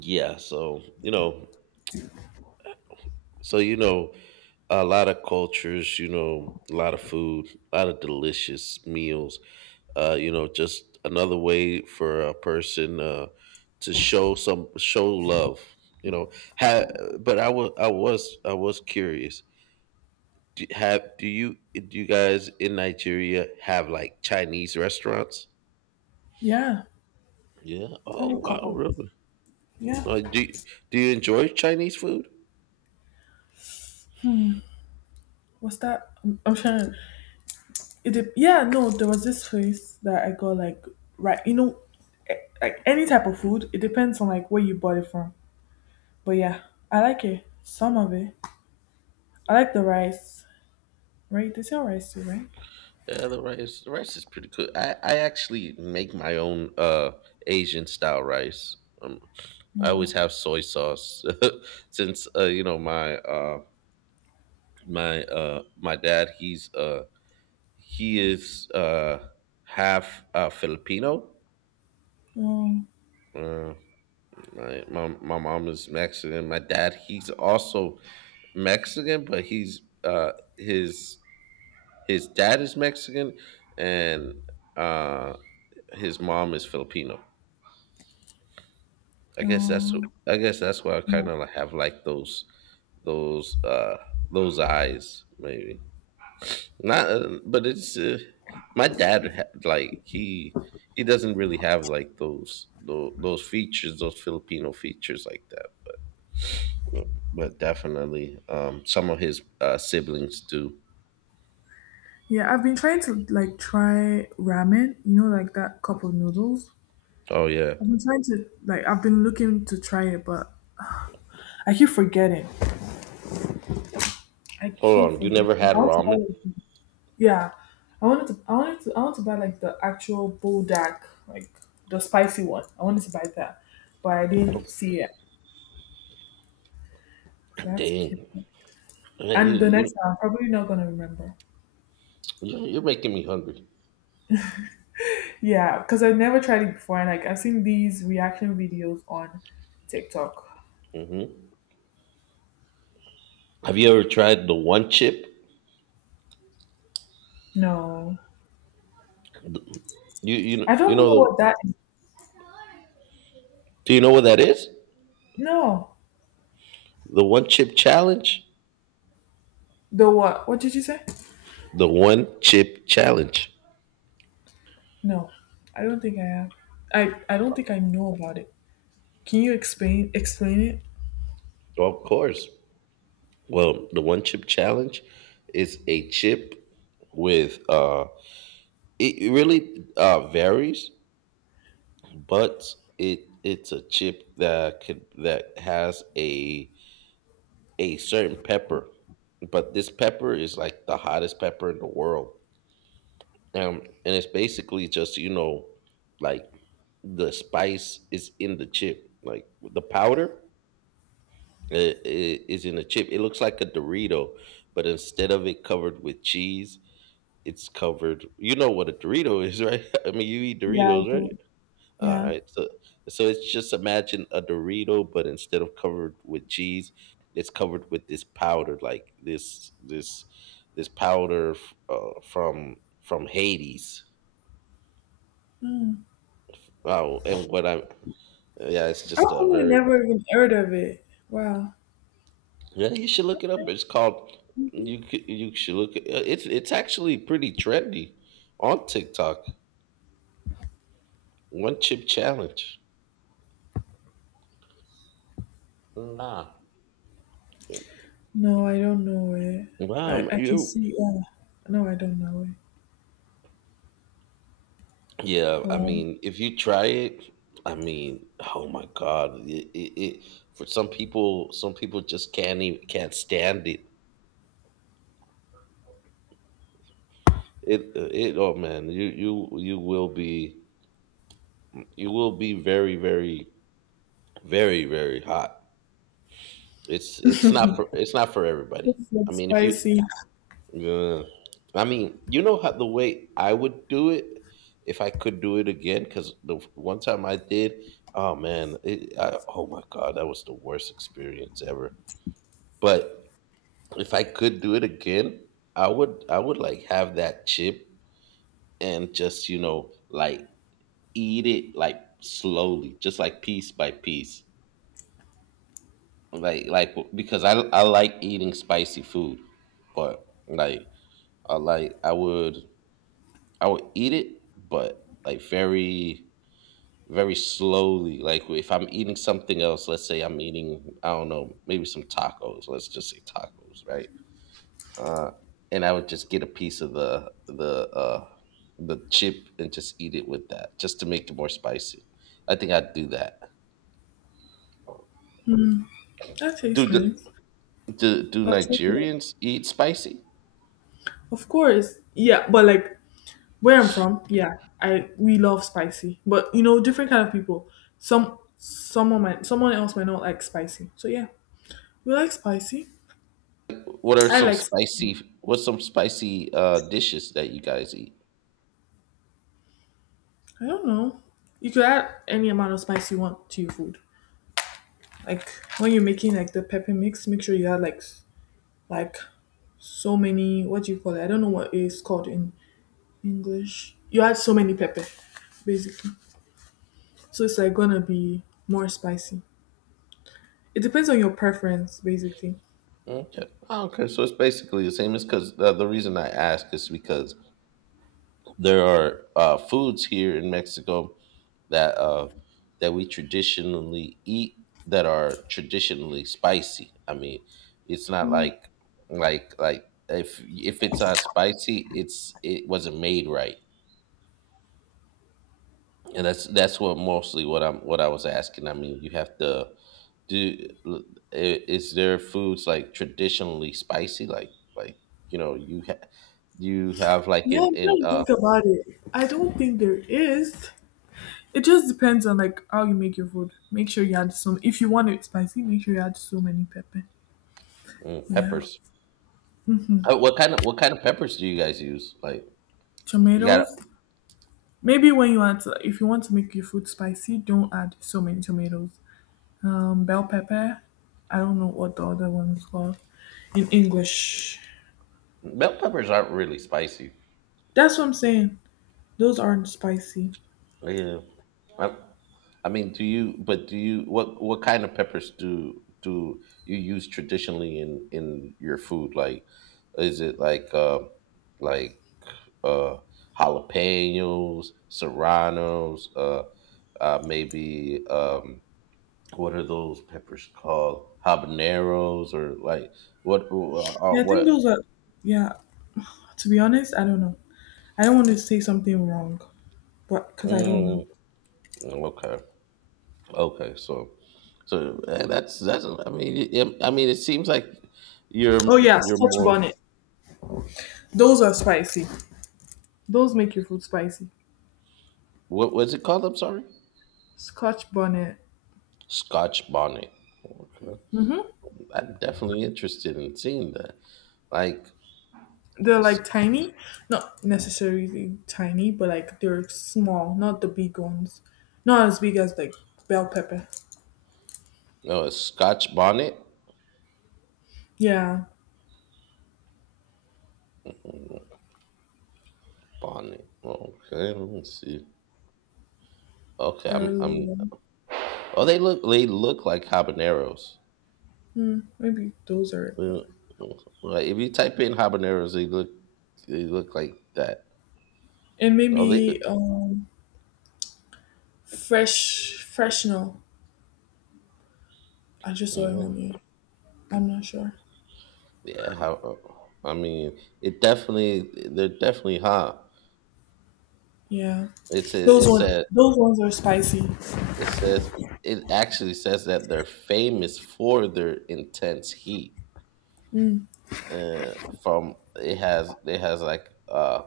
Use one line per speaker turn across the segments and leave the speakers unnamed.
Yeah, so you know, a lot of cultures, a lot of food, a lot of delicious meals. Just another way for a person to show some show love. You know, have But I was curious. Do you guys in Nigeria have like Chinese restaurants?
Yeah,
Yeah.
I have
Oh
a
wow,
couple.
really?
Yeah,
Uh, do do you enjoy Chinese food?
what's that? I'm trying. It did, yeah, no, there was this place that I got like right. You know, eh, like any type of food, it depends on like where you bought it from. But yeah, I like it. Some of it. I like the rice. Right? They sell rice too, right?
Yeah, the rice is pretty good. I actually make my own Asian style rice. Um, I always
No,
have soy sauce since my dad he's he is half Filipino.
no,
Uh, my mom is Mexican. My dad he's also Mexican, but he's his dad is Mexican and uh his mom is Filipino. I guess that's
no,
I guess that's why I kind
no.
of have like those uh those eyes maybe not, but it's my dad had, like, he doesn't really have like those features, those Filipino features like that, but definitely, some of his, siblings do.
Yeah, I've been trying to like try ramen. You know, like that cup of noodles.
Oh yeah.
I've been looking to try it, but I keep forgetting. I
Hold
keep
on, you
forgetting.
never had
I want to buy
ramen?
like, the- yeah. I want to buy like the actual buldak, like the spicy one. I wanted to buy that. But I
Oh,
didn't see it. So I have to
dang.
keep it.
Man,
And the next time I'm probably not gonna remember.
you're making me hungry.
Yeah, because I've never tried it before and like I've seen these reaction videos on TikTok.
Hmm, have you ever tried the one chip?
No.
You
I
you
don't know
know the
what that is.
Do you know what that is?
No.
The one chip challenge?
The what? What did you say?
The one chip challenge.
No. I don't think I have. I don't think I know about it. Can you explain it?
Of course. Well, the one chip challenge is a chip with, it really, varies, but it's a chip that has a certain pepper. But this pepper is like the hottest pepper in the world. And it's basically just, like, the spice is in the chip. Like the powder, uh, i- is in the chip. It looks like a Dorito, but instead of it covered with cheese, it's covered. You know what a Dorito is, right? I mean, you eat
Yeah, I
Doritos,
do.
right? All
Yeah.
right. So it's just, imagine a Dorito, but instead of covered with cheese, it's covered with this powder, like, this powder, from Hades. Oh, and yeah, it's
I've
just a
probably
very,
never even heard of it. Wow.
yeah. You should look it up.
Okay.
It's called, you should look. It- it's actually pretty trendy on TikTok. One chip challenge. Nah.
No, I don't know it.
Wow.
I can
You.
see, yeah. No, I don't know it.
Yeah. I
Wow.
mean, if you try it, I mean, oh my god. It For some people, just can't stand it. Oh man, you will be, very, very, very, very hot. It's not for everybody.
It's
I
like
mean, if you,
spicy.
yeah. I mean, you know, how the way I would do it if I could do it again. Because the one time I did, oh man, oh my god, that was the worst experience ever. But if I could do it again, I would like have that chip and just, like, eat it like slowly, just like piece by piece, like, because I like eating spicy food, but like, like, I would eat it, but, like, very, very slowly. Like, if I'm eating something else, let's say I'm eating, I don't know, maybe some tacos. Let's just say tacos, right? Uh, and I would just get a piece of the chip and just eat it with that, just to make it more spicy. I think I'd do that.
That
Do
tastes
the
nice.
do
I'll check it out.
Nigerians eat spicy?
Of course. Yeah, but like where I'm from, yeah, I we love spicy. But you know, different kind of people. Someone else might not like spicy. So yeah. We like spicy.
What are
I
some
like s-
spicy? What's some spicy, dishes that you guys eat?
I don't know. You could add any amount of spice you want to your food. Like when you're making like the pepper mix, make sure you add like s-, like so many, what do you call it, I don't know what it's called in English, you add so many pepper, basically, so it's like gonna be more spicy. It depends on your preference, basically.
Okay. Okay. So it's basically the same. It's because The reason I ask is because there are, foods here in Mexico that uh, that we traditionally eat, that are traditionally spicy. I mean, it's not like, like like if it's not spicy, it wasn't made right. And that's what mostly what I was asking. I mean, you have to do. l- Is there foods, like, traditionally spicy, like, like you know, you have like
Yeah, I'm
in,
trying to think about it, I don't think there is. It just depends on like how you make your food. Make sure you add some. If you want it spicy, make sure you add so many pepper.
mm,
Yeah,
peppers? What kind of, peppers do you guys use? Like, you got
tomatoes. Maybe when you want to, if you want to make your food spicy, don't add so many tomatoes. Bell pepper. I don't know what the other one is called in English.
bell peppers aren't really spicy.
That's what I'm saying. Those aren't spicy.
Yeah, I, I mean, do you? But do you? What kind of peppers do you use traditionally in your food? Like, is it like, like, uh, jalapenos, serranos, maybe, what are those peppers called? Habaneros, or like what?
Yeah, I think
What?
those are. Yeah, to be honest, I don't know. I don't want to say something wrong, but because I don't know.
Mm, okay, okay. So, so that's that's. I mean, I mean, it seems like you're
Oh yeah,
you're
Scotch
more.
bonnet. Those are spicy. Those make your food spicy.
What was it called? I'm sorry.
Scotch bonnet.
Scotch bonnet. Okay.
hmm
I'm definitely interested in seeing that. Like,
They're
s-
like tiny, not necessarily tiny, but like they're small, not the big ones. Not as big as like bell pepper.
no, a Scotch bonnet.
Yeah,
Mm. Bonnie. Okay, let me see. Okay,
they're
I'm. I'm.
little.
Oh, they look. They look like habaneros.
Hmm, maybe those are it,
Well,
but
like if you type in habaneros, they look. They look like that.
and
Oh, they.
maybe fresh freshnel. I just saw it on
Mhm.
you. I'm not sure.
Yeah. I mean, it definitely. They're definitely hot.
Yeah,
It's a. It's a.
those ones are spicy.
It says. It actually says that they're famous for their intense heat. Uh, from It has like.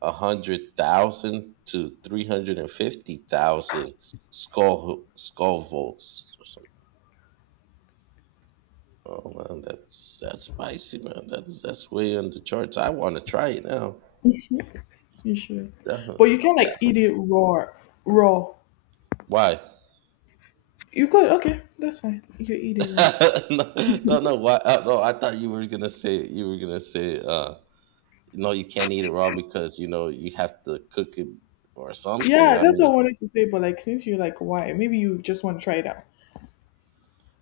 100,000 to 350,000, skull volts. Or something. Oh man, that's spicy, man. That's way on the charts. I want to try it now.
You should, but you
Defi-
can like eat it raw. Raw.
Why?
You could okay, that's fine. You could eat it raw.
No, no, no, why? No, I thought you were gonna say, no, you can't eat it raw because, you know, you have to cook it or something.
Yeah, that's what I wanted to say. But like, since you're like, why? Maybe you just want to try it out.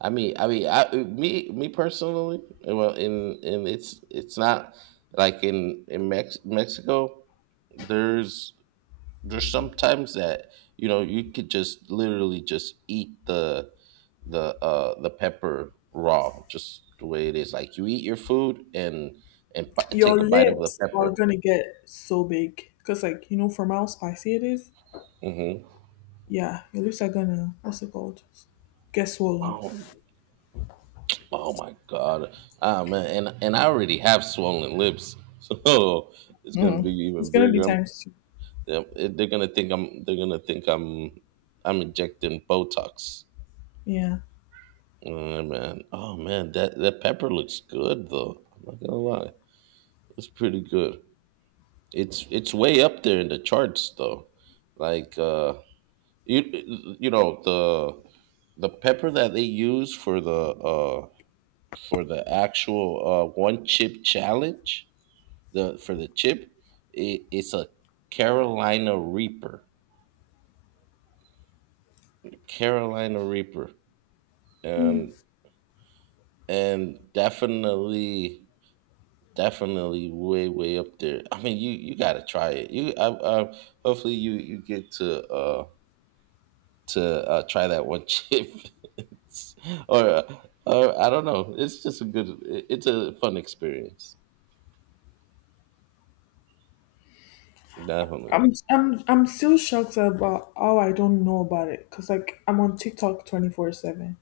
I mean, me personally, well, in, it's not like in Mexico. There's there's sometimes that, you know, you could just literally just eat the pepper raw, just the way it is. Like, you eat your food and,
Your
take a bite of the
lips are
pepper.
gonna get so big because, like, you know, from how spicy it is.
Mm-hmm.
Yeah, your lips are gonna, what's it called? Get swollen.
Oh, oh my God, ah man, and I already have swollen lips, so it's gonna be
Mhm. It's
even
gonna be
bigger.
times two.
Yep, they're gonna think I'm. They're gonna think I'm. I'm injecting Botox.
Yeah,
Oh man, that pepper looks good though. I'm not gonna lie, it's pretty good. It's way up there in the charts though. Like, you you know the pepper that they use for the, uh for the actual one chip challenge the for the chip. It, it's a Carolina Reaper, Carolina Reaper, and, definitely, definitely way, way up there. I mean, you gotta try it. I Hopefully you, get to, try that one chip. It's- or uh, or I don't know, it's just a good, it's a fun experience, definitely.
I'm still shocked about how I don't know about it because, like, I'm on TikTok 24/7.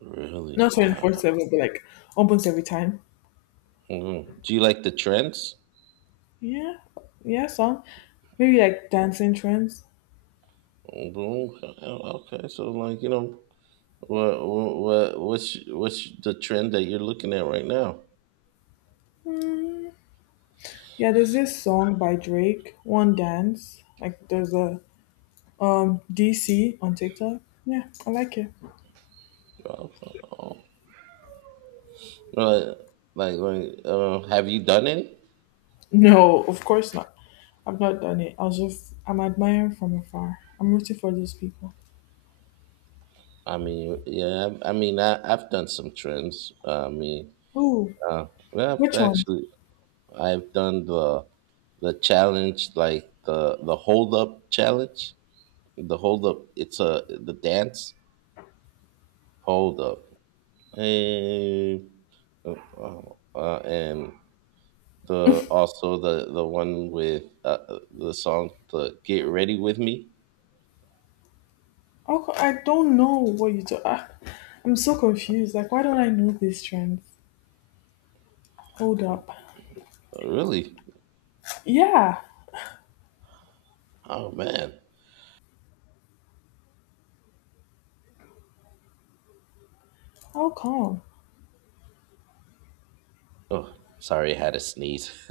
Really.
Not twenty four
Wow.
seven, but like almost every time.
Mhm. Do you like the trends?
Yeah, yeah, so maybe like dancing trends.
Mhm. Okay, so, like, you know, what's the trend that you're looking at right now?
Yeah, there's this song by Drake, One Dance. Like there's a DC on TikTok. Yeah, I like it.
Oh, right. Like, right, have you done any?
No, of course not. I've not done it. I was just I'm admiring from afar. I'm rooting for those people.
I mean, yeah. I mean, I've done some trends. I mean,
Oh,
uh, well,
which one?
I've done the challenge, like, the hold up challenge. The hold up. It's a The dance hold up, and, uh, uh, and the, also, the one with, the song, the get ready with me.
Oh, I don't know what you do. Ah, I'm so confused. Like, why don't I know these trends? Hold up.
Oh, really?
Yeah.
Oh man.
How come?
Oh, sorry, I had a sneeze.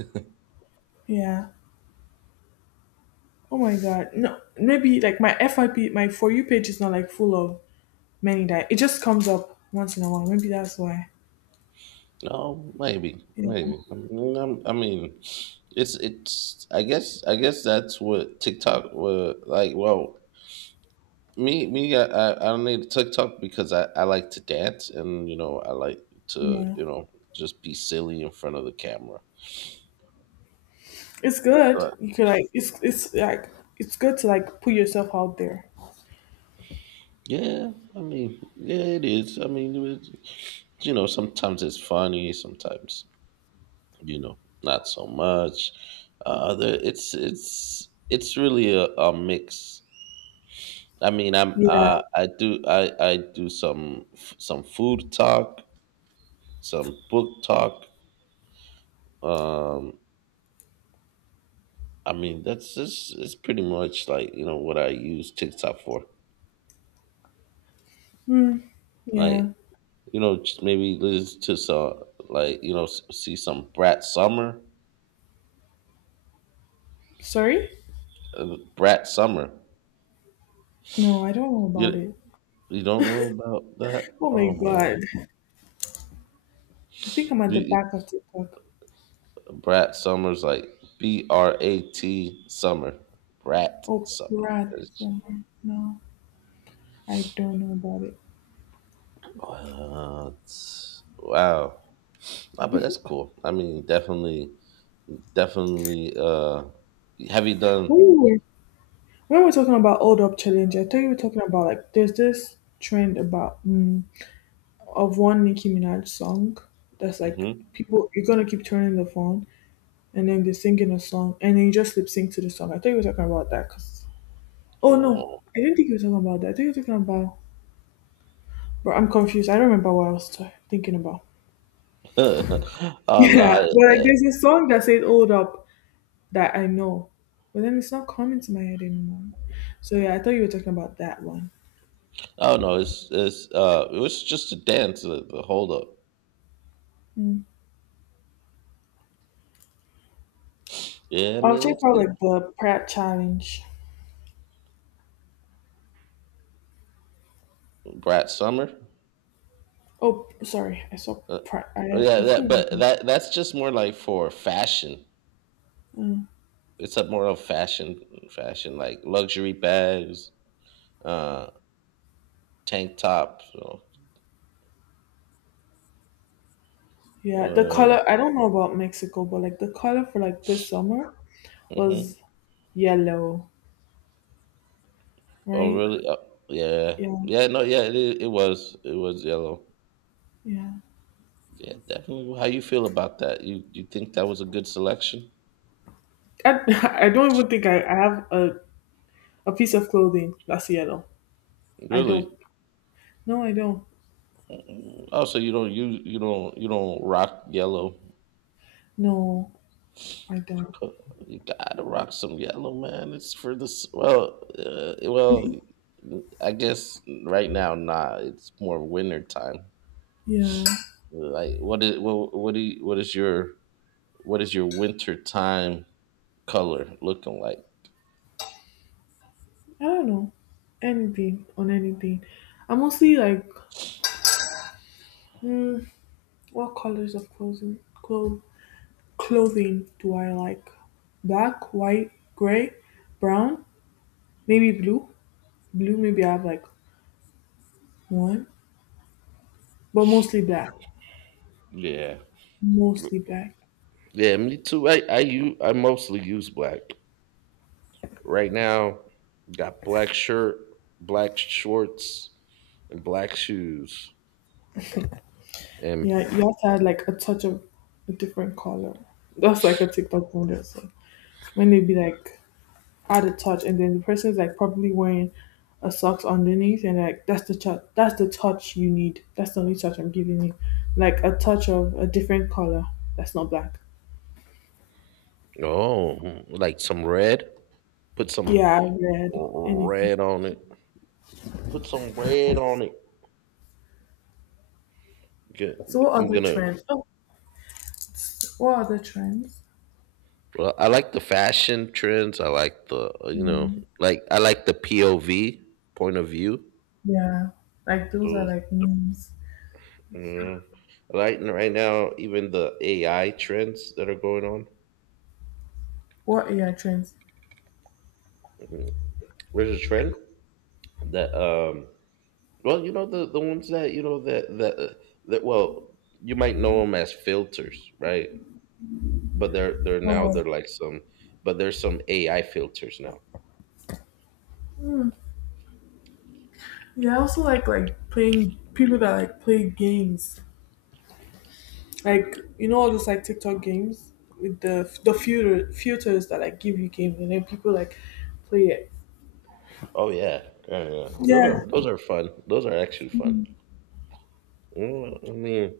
Yeah. Oh my god. No, maybe like my FIP, my for you page is not like full of many die. It just comes up once in a while. Maybe that's why.
No, maybe,
Yeah,
maybe. I mean, I mean, it's it's. I guess that's what TikTok was like. Well, I don't need TikTok because I like to dance, and, you know, I like to,
yeah.
just be silly in front of the camera.
It's good.
So I-
You could like it's like it's good to like put yourself out there.
yeah, I mean, yeah, it is. I mean, sometimes it's funny, sometimes, not so much. It's really a mix. I mean,
Yeah,
I do some, food talk, some book talk. Um, I mean, that's just it's pretty much, like, you know, what I use TikTok for.
yeah.
Like, you know, just maybe listen to some, like, you know, see some Brat Summer,
Sorry?
Brat Summer.
No, I don't know about
You
it.
you don't know about that?
Oh my
Oh my
god.
god.
I think I'm at
You-
the
you-
back of TikTok.
Brat Summer's like BRAT Summer, Brat
Oh,
Summer.
rat. No, I don't know about it.
What? Wow. Ah, but that's cool. I mean, definitely, definitely. Have you done?
When we were, when we were talking about old up challenge, I thought you were talking about like there's this trend about. Mm, of one Nicki Minaj song that's like
Hmm.
people you're gonna keep turning the phone and then they're singing a song and then you just lip sync to the song. I thought you were talking about that because oh no,
Oh,
I didn't think you were talking about that. I think you were talking about, but I'm confused. I don't remember what I was thinking about.
oh no!
Yeah, but like there's a song that says "Hold Up" that I know, but then it's not coming to my head anymore. So yeah, I thought you were talking about that one.
Oh no! It was just a dance. The hold up. Yeah, I
I'll
mean,
check out
it,
like the Pratt challenge.
Brat Summer.
Oh, sorry, I saw
Uh,
Pratt.
oh,
I,
yeah, that but that's just more like for fashion. It's a more of fashion, like luxury bags, uh, tank tops. So,
Yeah, the
uh,
color, I don't know about Mexico, but like the color for like this summer was
mhm.
yellow,
Oh,
right?
really? Oh, yeah,
Yeah,
yeah. No, yeah. It was yellow.
yeah.
Yeah, definitely. How you feel about that? You think that was a good selection?
I, I don't even think I have a piece of clothing that's yellow. I don't.
Really?
No, I don't.
Mm-hmm. Also, you don't you don't you don't rock yellow.
No, I don't.
Co- You gotta rock some yellow, man. It's for this. Well, I guess right now, nah. It's more winter time.
Yeah,
Like, what is what do you, what is your winter time color looking like?
I don't know. Anything on anything. I'm mostly like, mm, what colors of clothing? Clothing do I like? Black, white, gray, brown, maybe blue. Blue, maybe I have like One, but mostly black.
Yeah.
Mostly black.
Yeah, me too. I mostly use black right now. Got black shirt, black shorts, and black shoes, and
Yeah, you have to add like a touch of a different color. That's like a TikTok model. So when they be like add a touch, and then the person's like probably wearing a socks underneath, and like that's the touch. That's the touch you need. That's the only touch I'm giving you, like a touch of a different color that's not black.
oh, like some red. Put some
Yeah, red, anything.
red on it. Put some red on it. G-
So what
I'm
other
gonna.
trends? Oh, what other trends?
Well, I like the fashion trends. I like the
Yeah,
like I like the POV point of view.
yeah. Like those are
Those,
like memes.
you know, like right now, even the AI trends that are going on.
What AI trends?
There's a trend that well you know, the ones that well you might know them as filters, right? But they're
Oh,
like some, but there's some AI filters now.
yeah, I also like playing people that like play games, like you know all those like TikTok games with the filters that like give you games, and then people like play it.
Oh yeah, yeah, those are
Yeah,
fun. Those are actually fun. I mean,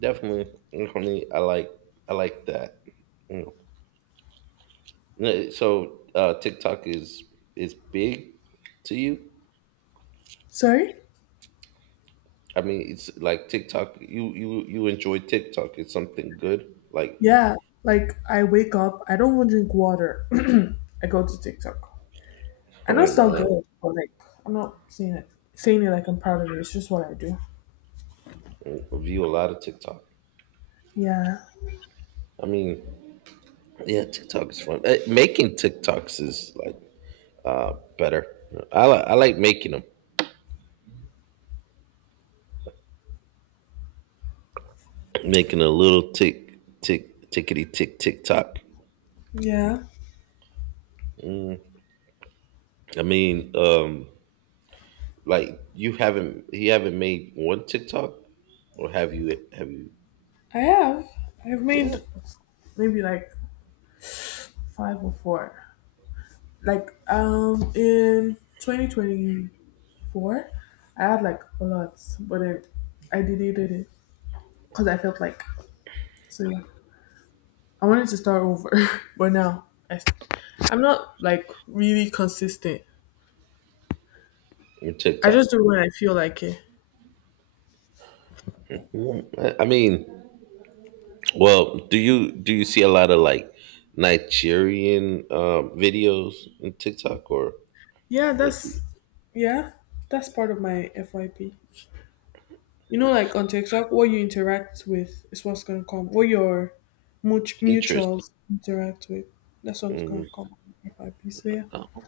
definitely I like that. Mm. So TikTok is big to you?
sorry.
I mean, it's like TikTok. You enjoy TikTok. It's something good. Like,
Yeah, like I wake up, I don't want to drink water. I go to TikTok. I know
oh
it's not
man,
good, but like I'm not saying it, saying it like I'm proud of it. It's just what I do.
I view a lot of TikTok.
Yeah,
I mean, yeah, TikTok is fun. Eh, making TikToks is like better. I like making them. Making a little tick tick tickety tick TikTok.
yeah.
Mm. I mean, like you haven't made one TikTok, or have you? Have you?
I have. I've
Yeah,
made maybe like five or four. Like in 2024 I had like a lot, but I deleted it because I felt like, so yeah, I wanted to start over. but now I, I'm not like really consistent.
your
I
TikTok.
just do when I feel like it.
I mean. Well, do you see a lot of like Nigerian videos on TikTok,
Yeah,
or do you-
that's, yeah, that's part of my fyp. You know, like on TikTok what you interact with is what's going to come, what your
interest?
mutuals interact with, that's what's going
Mm.
to come on fyp, so yeah.
Oh,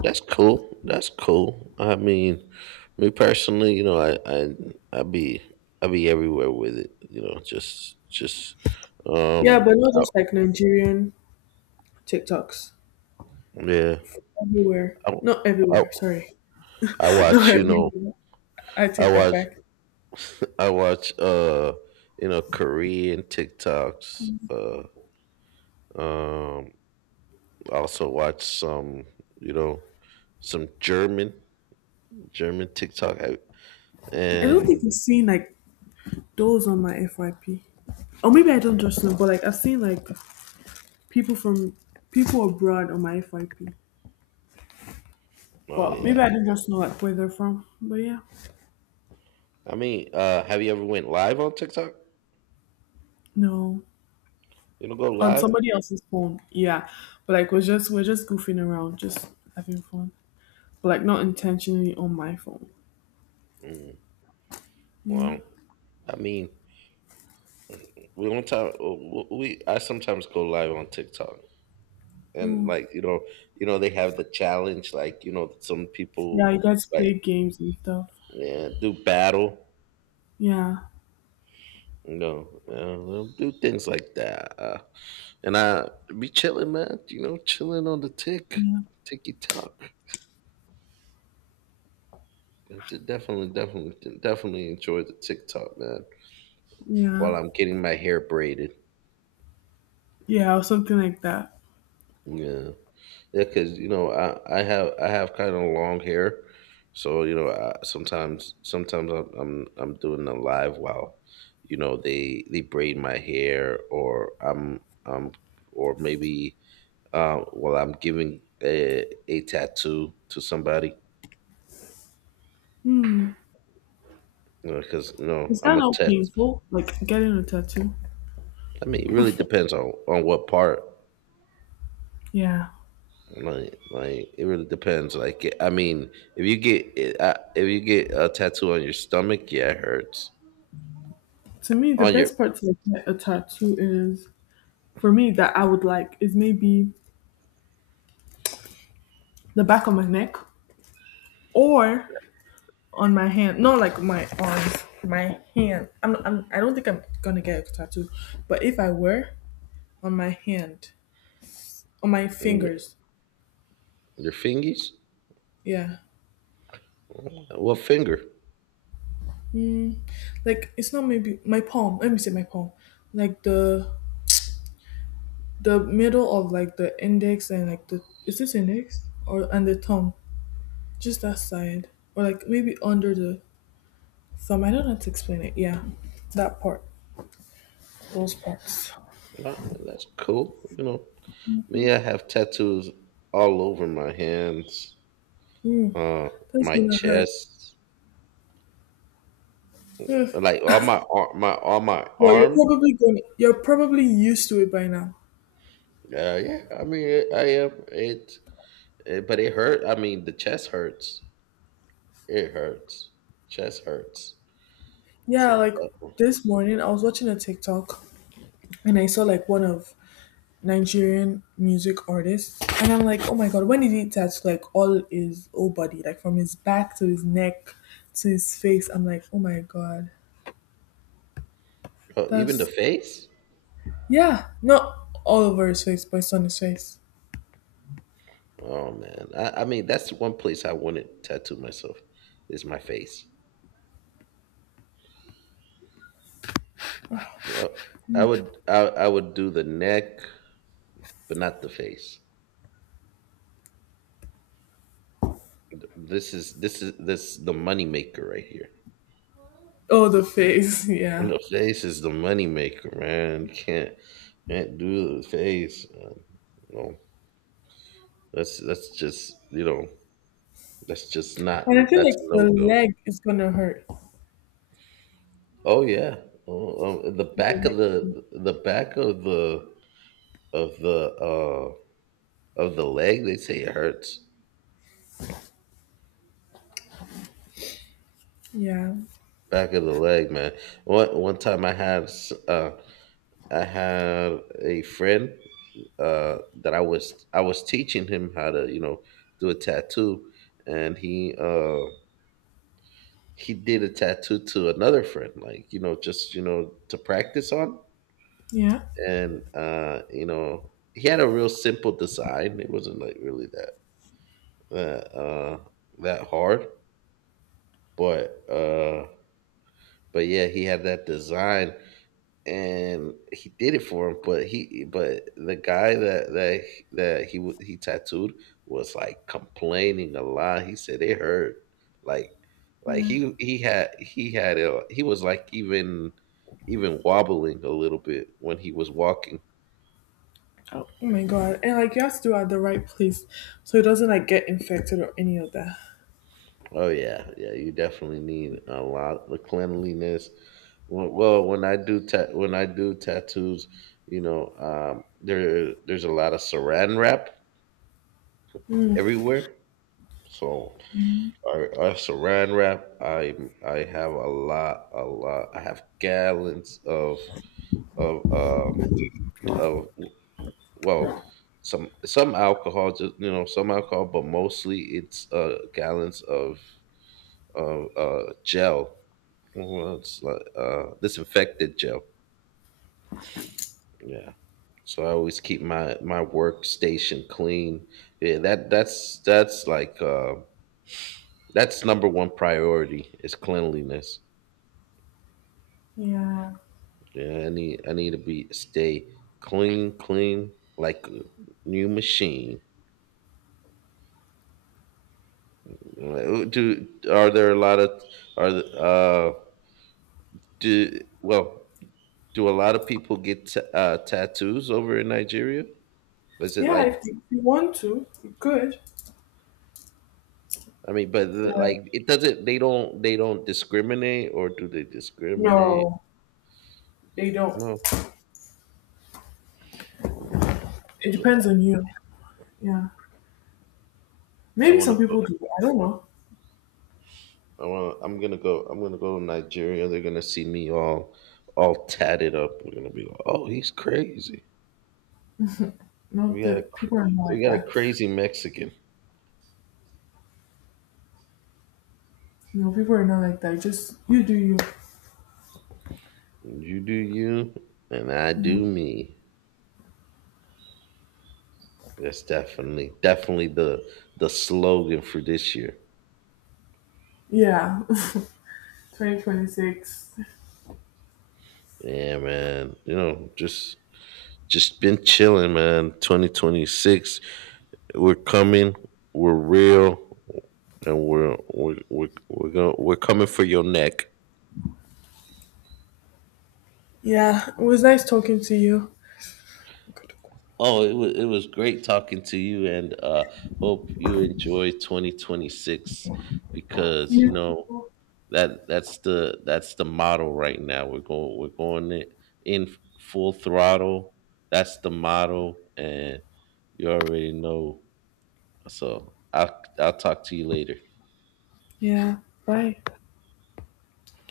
that's cool. That's cool. I mean, me personally, you know, I be everywhere with it. You know, just
Yeah,
um
but not
I,
just like Nigerian TikToks.
yeah.
Everywhere.
I,
Not
I
everywhere, sorry.
I
not
watch, you know,
everywhere. I
I
take that
watch
back.
I watch you know, Korean TikToks, um I also watch some, you know, some German TikTok. I-
I don't think I've
And
seen like those on my FYP. Or maybe I don't just know, but like I've seen like people from people abroad on my FYP.
oh
Well, maybe
yeah,
I didn't just know like where they're from. But yeah.
I mean, have you ever went live on TikTok?
No.
You don't go
On
live?
somebody else's phone. Yeah. But like we're just goofing around, just having fun. But like not intentionally on my phone.
Mm,
Yeah.
well, I mean, we one time w- we I sometimes go live on TikTok, and
Mm.
like you know they have the challenge, like you know, some people
Yeah, you guys
like
play games and stuff.
yeah do battle,
Yeah.
you know, they'll do things like that. And I be chilling, man. You know, chilling on the tick,
Yeah.
ticky tock. Definitely, definitely, definitely enjoy the TikTok, man.
Yeah.
While I'm getting my hair braided,
Yeah, or something like that.
yeah, yeah, because you know I have kind of long hair, so sometimes I'm doing a live while, you know they braid my hair, or I'm or maybe while I'm giving a tattoo to somebody.
Hmm.
Because you know,
Is
I'm
that
a
not
test.
painful? Like getting a tattoo?
I mean, it really depends on what part.
Yeah.
Like it really depends. Like, I mean, if you get a tattoo on your stomach, yeah, it hurts.
To me, the
On
best part to like get a tattoo is for me that I would like is maybe the back of my neck or on my hand. Not like my arms, my hand. I don't think I'm gonna get a tattoo, but if I were on my hand, on my fingers,
your fingers,
yeah.
what finger?
Mm, like it's not maybe my palm. Let me say my palm. Like the middle of like the index and like the is this index or and the thumb, just that side or like maybe under the thumb. I don't know how to explain it. Yeah, that part, those parts.
Well, man, that's cool. You know, me, I have tattoos all over my hands,
Mm,
uh,
that's
my
gonna hurt.
chest,
Ugh.
like on my ar- my on my
Well, you're
arm.
probably going. You're probably used to it by now.
Yeah, I mean, I am. It eh, but it hurt. I mean, the chest hurts. It hurts. Chest hurts.
Yeah,
So
like
that one-
this morning I was watching a TikTok and I saw like one of Nigerian music artist, and I'm like, oh my god, when did he touch like all his whole body, like from his back to his neck to his face? I'm like, oh my god,
oh, even the
that's
face.
yeah, not all over his face, but it's on his face.
Oh man. I mean, that's one place I wouldn't tattoo myself. Is my face. Uh, I would. I, I would do the neck, but not the face. This is this the money maker right here.
Oh, the face,
And
yeah.
the face is the money maker, man. Can't do the face. No, that's just you know that's just not
And I feel
that's
like
a
the
no go.
leg is gonna hurt.
Oh yeah. Oh, oh, the
The
back of
leg-
the back of the of the uh of the leg. They say it hurts.
Yeah,
Back of the leg, man. One time I had a friend that I was teaching him how to you know do a tattoo, and he did a tattoo to another friend, like you know just you know to practice on,
yeah,
and you know he had a real simple design. It wasn't like really that that uh that hard, but uh but yeah, he had that design and he did it for him. But he but the guy that he tattooed was like complaining a lot. He said it hurt, like
yeah.
he had he was like even wobbling a little bit when he was walking.
Oh, oh my god, and like you have to do it at the right place so it doesn't like get infected or any of that.
Oh yeah, yeah. You definitely need a lot of cleanliness. Well, when I do when I do tattoos, you know, there's a lot of Saran wrap
Mm.
everywhere. So I Saran wrap. I have a lot, a lot. I have gallons of of um of well, some alcohol, just you know, some alcohol, but mostly it's gallons of gel. Well, it's like disinfected gel. Yeah. So I always keep my workstation clean. Yeah, that's like that's number one priority is cleanliness.
Yeah.
Yeah, I need to be stay clean, clean like a new machine. Do are there a lot of are the, do well do a lot of people get tattoos over in Nigeria? Is it
Yeah,
like
if you want to, you could.
I mean, but
Yeah.
like it doesn't. They don't discriminate, or do they discriminate?
No, they don't.
No.
It
But yeah.
depends on you. Yeah.
I
Maybe
want to
some
go.
people do. I don't know.
I want. I'm gonna go. I'm gonna go to Nigeria. They're gonna see me all tatted up. We're gonna be like, oh, he's crazy.
No,
We got a.
the
cr-
people are not
We
like
got a
that.
crazy Mexican.
No, people are not like that. Just you do you.
You do you, and I
Yeah.
do me. That's definitely, definitely the slogan for this year.
Yeah. 2026.
Yeah, man. You know, just been chilling, man. 2026, we're coming. We're real, and we're coming for your neck.
Yeah. It was nice talking to you.
Oh, it was great talking to you, and hope you enjoy 2026, because you
You.
know that that's the model right now. We're going in full throttle. That's the model, and you already know. So I'll talk to you later.
Yeah. Bye.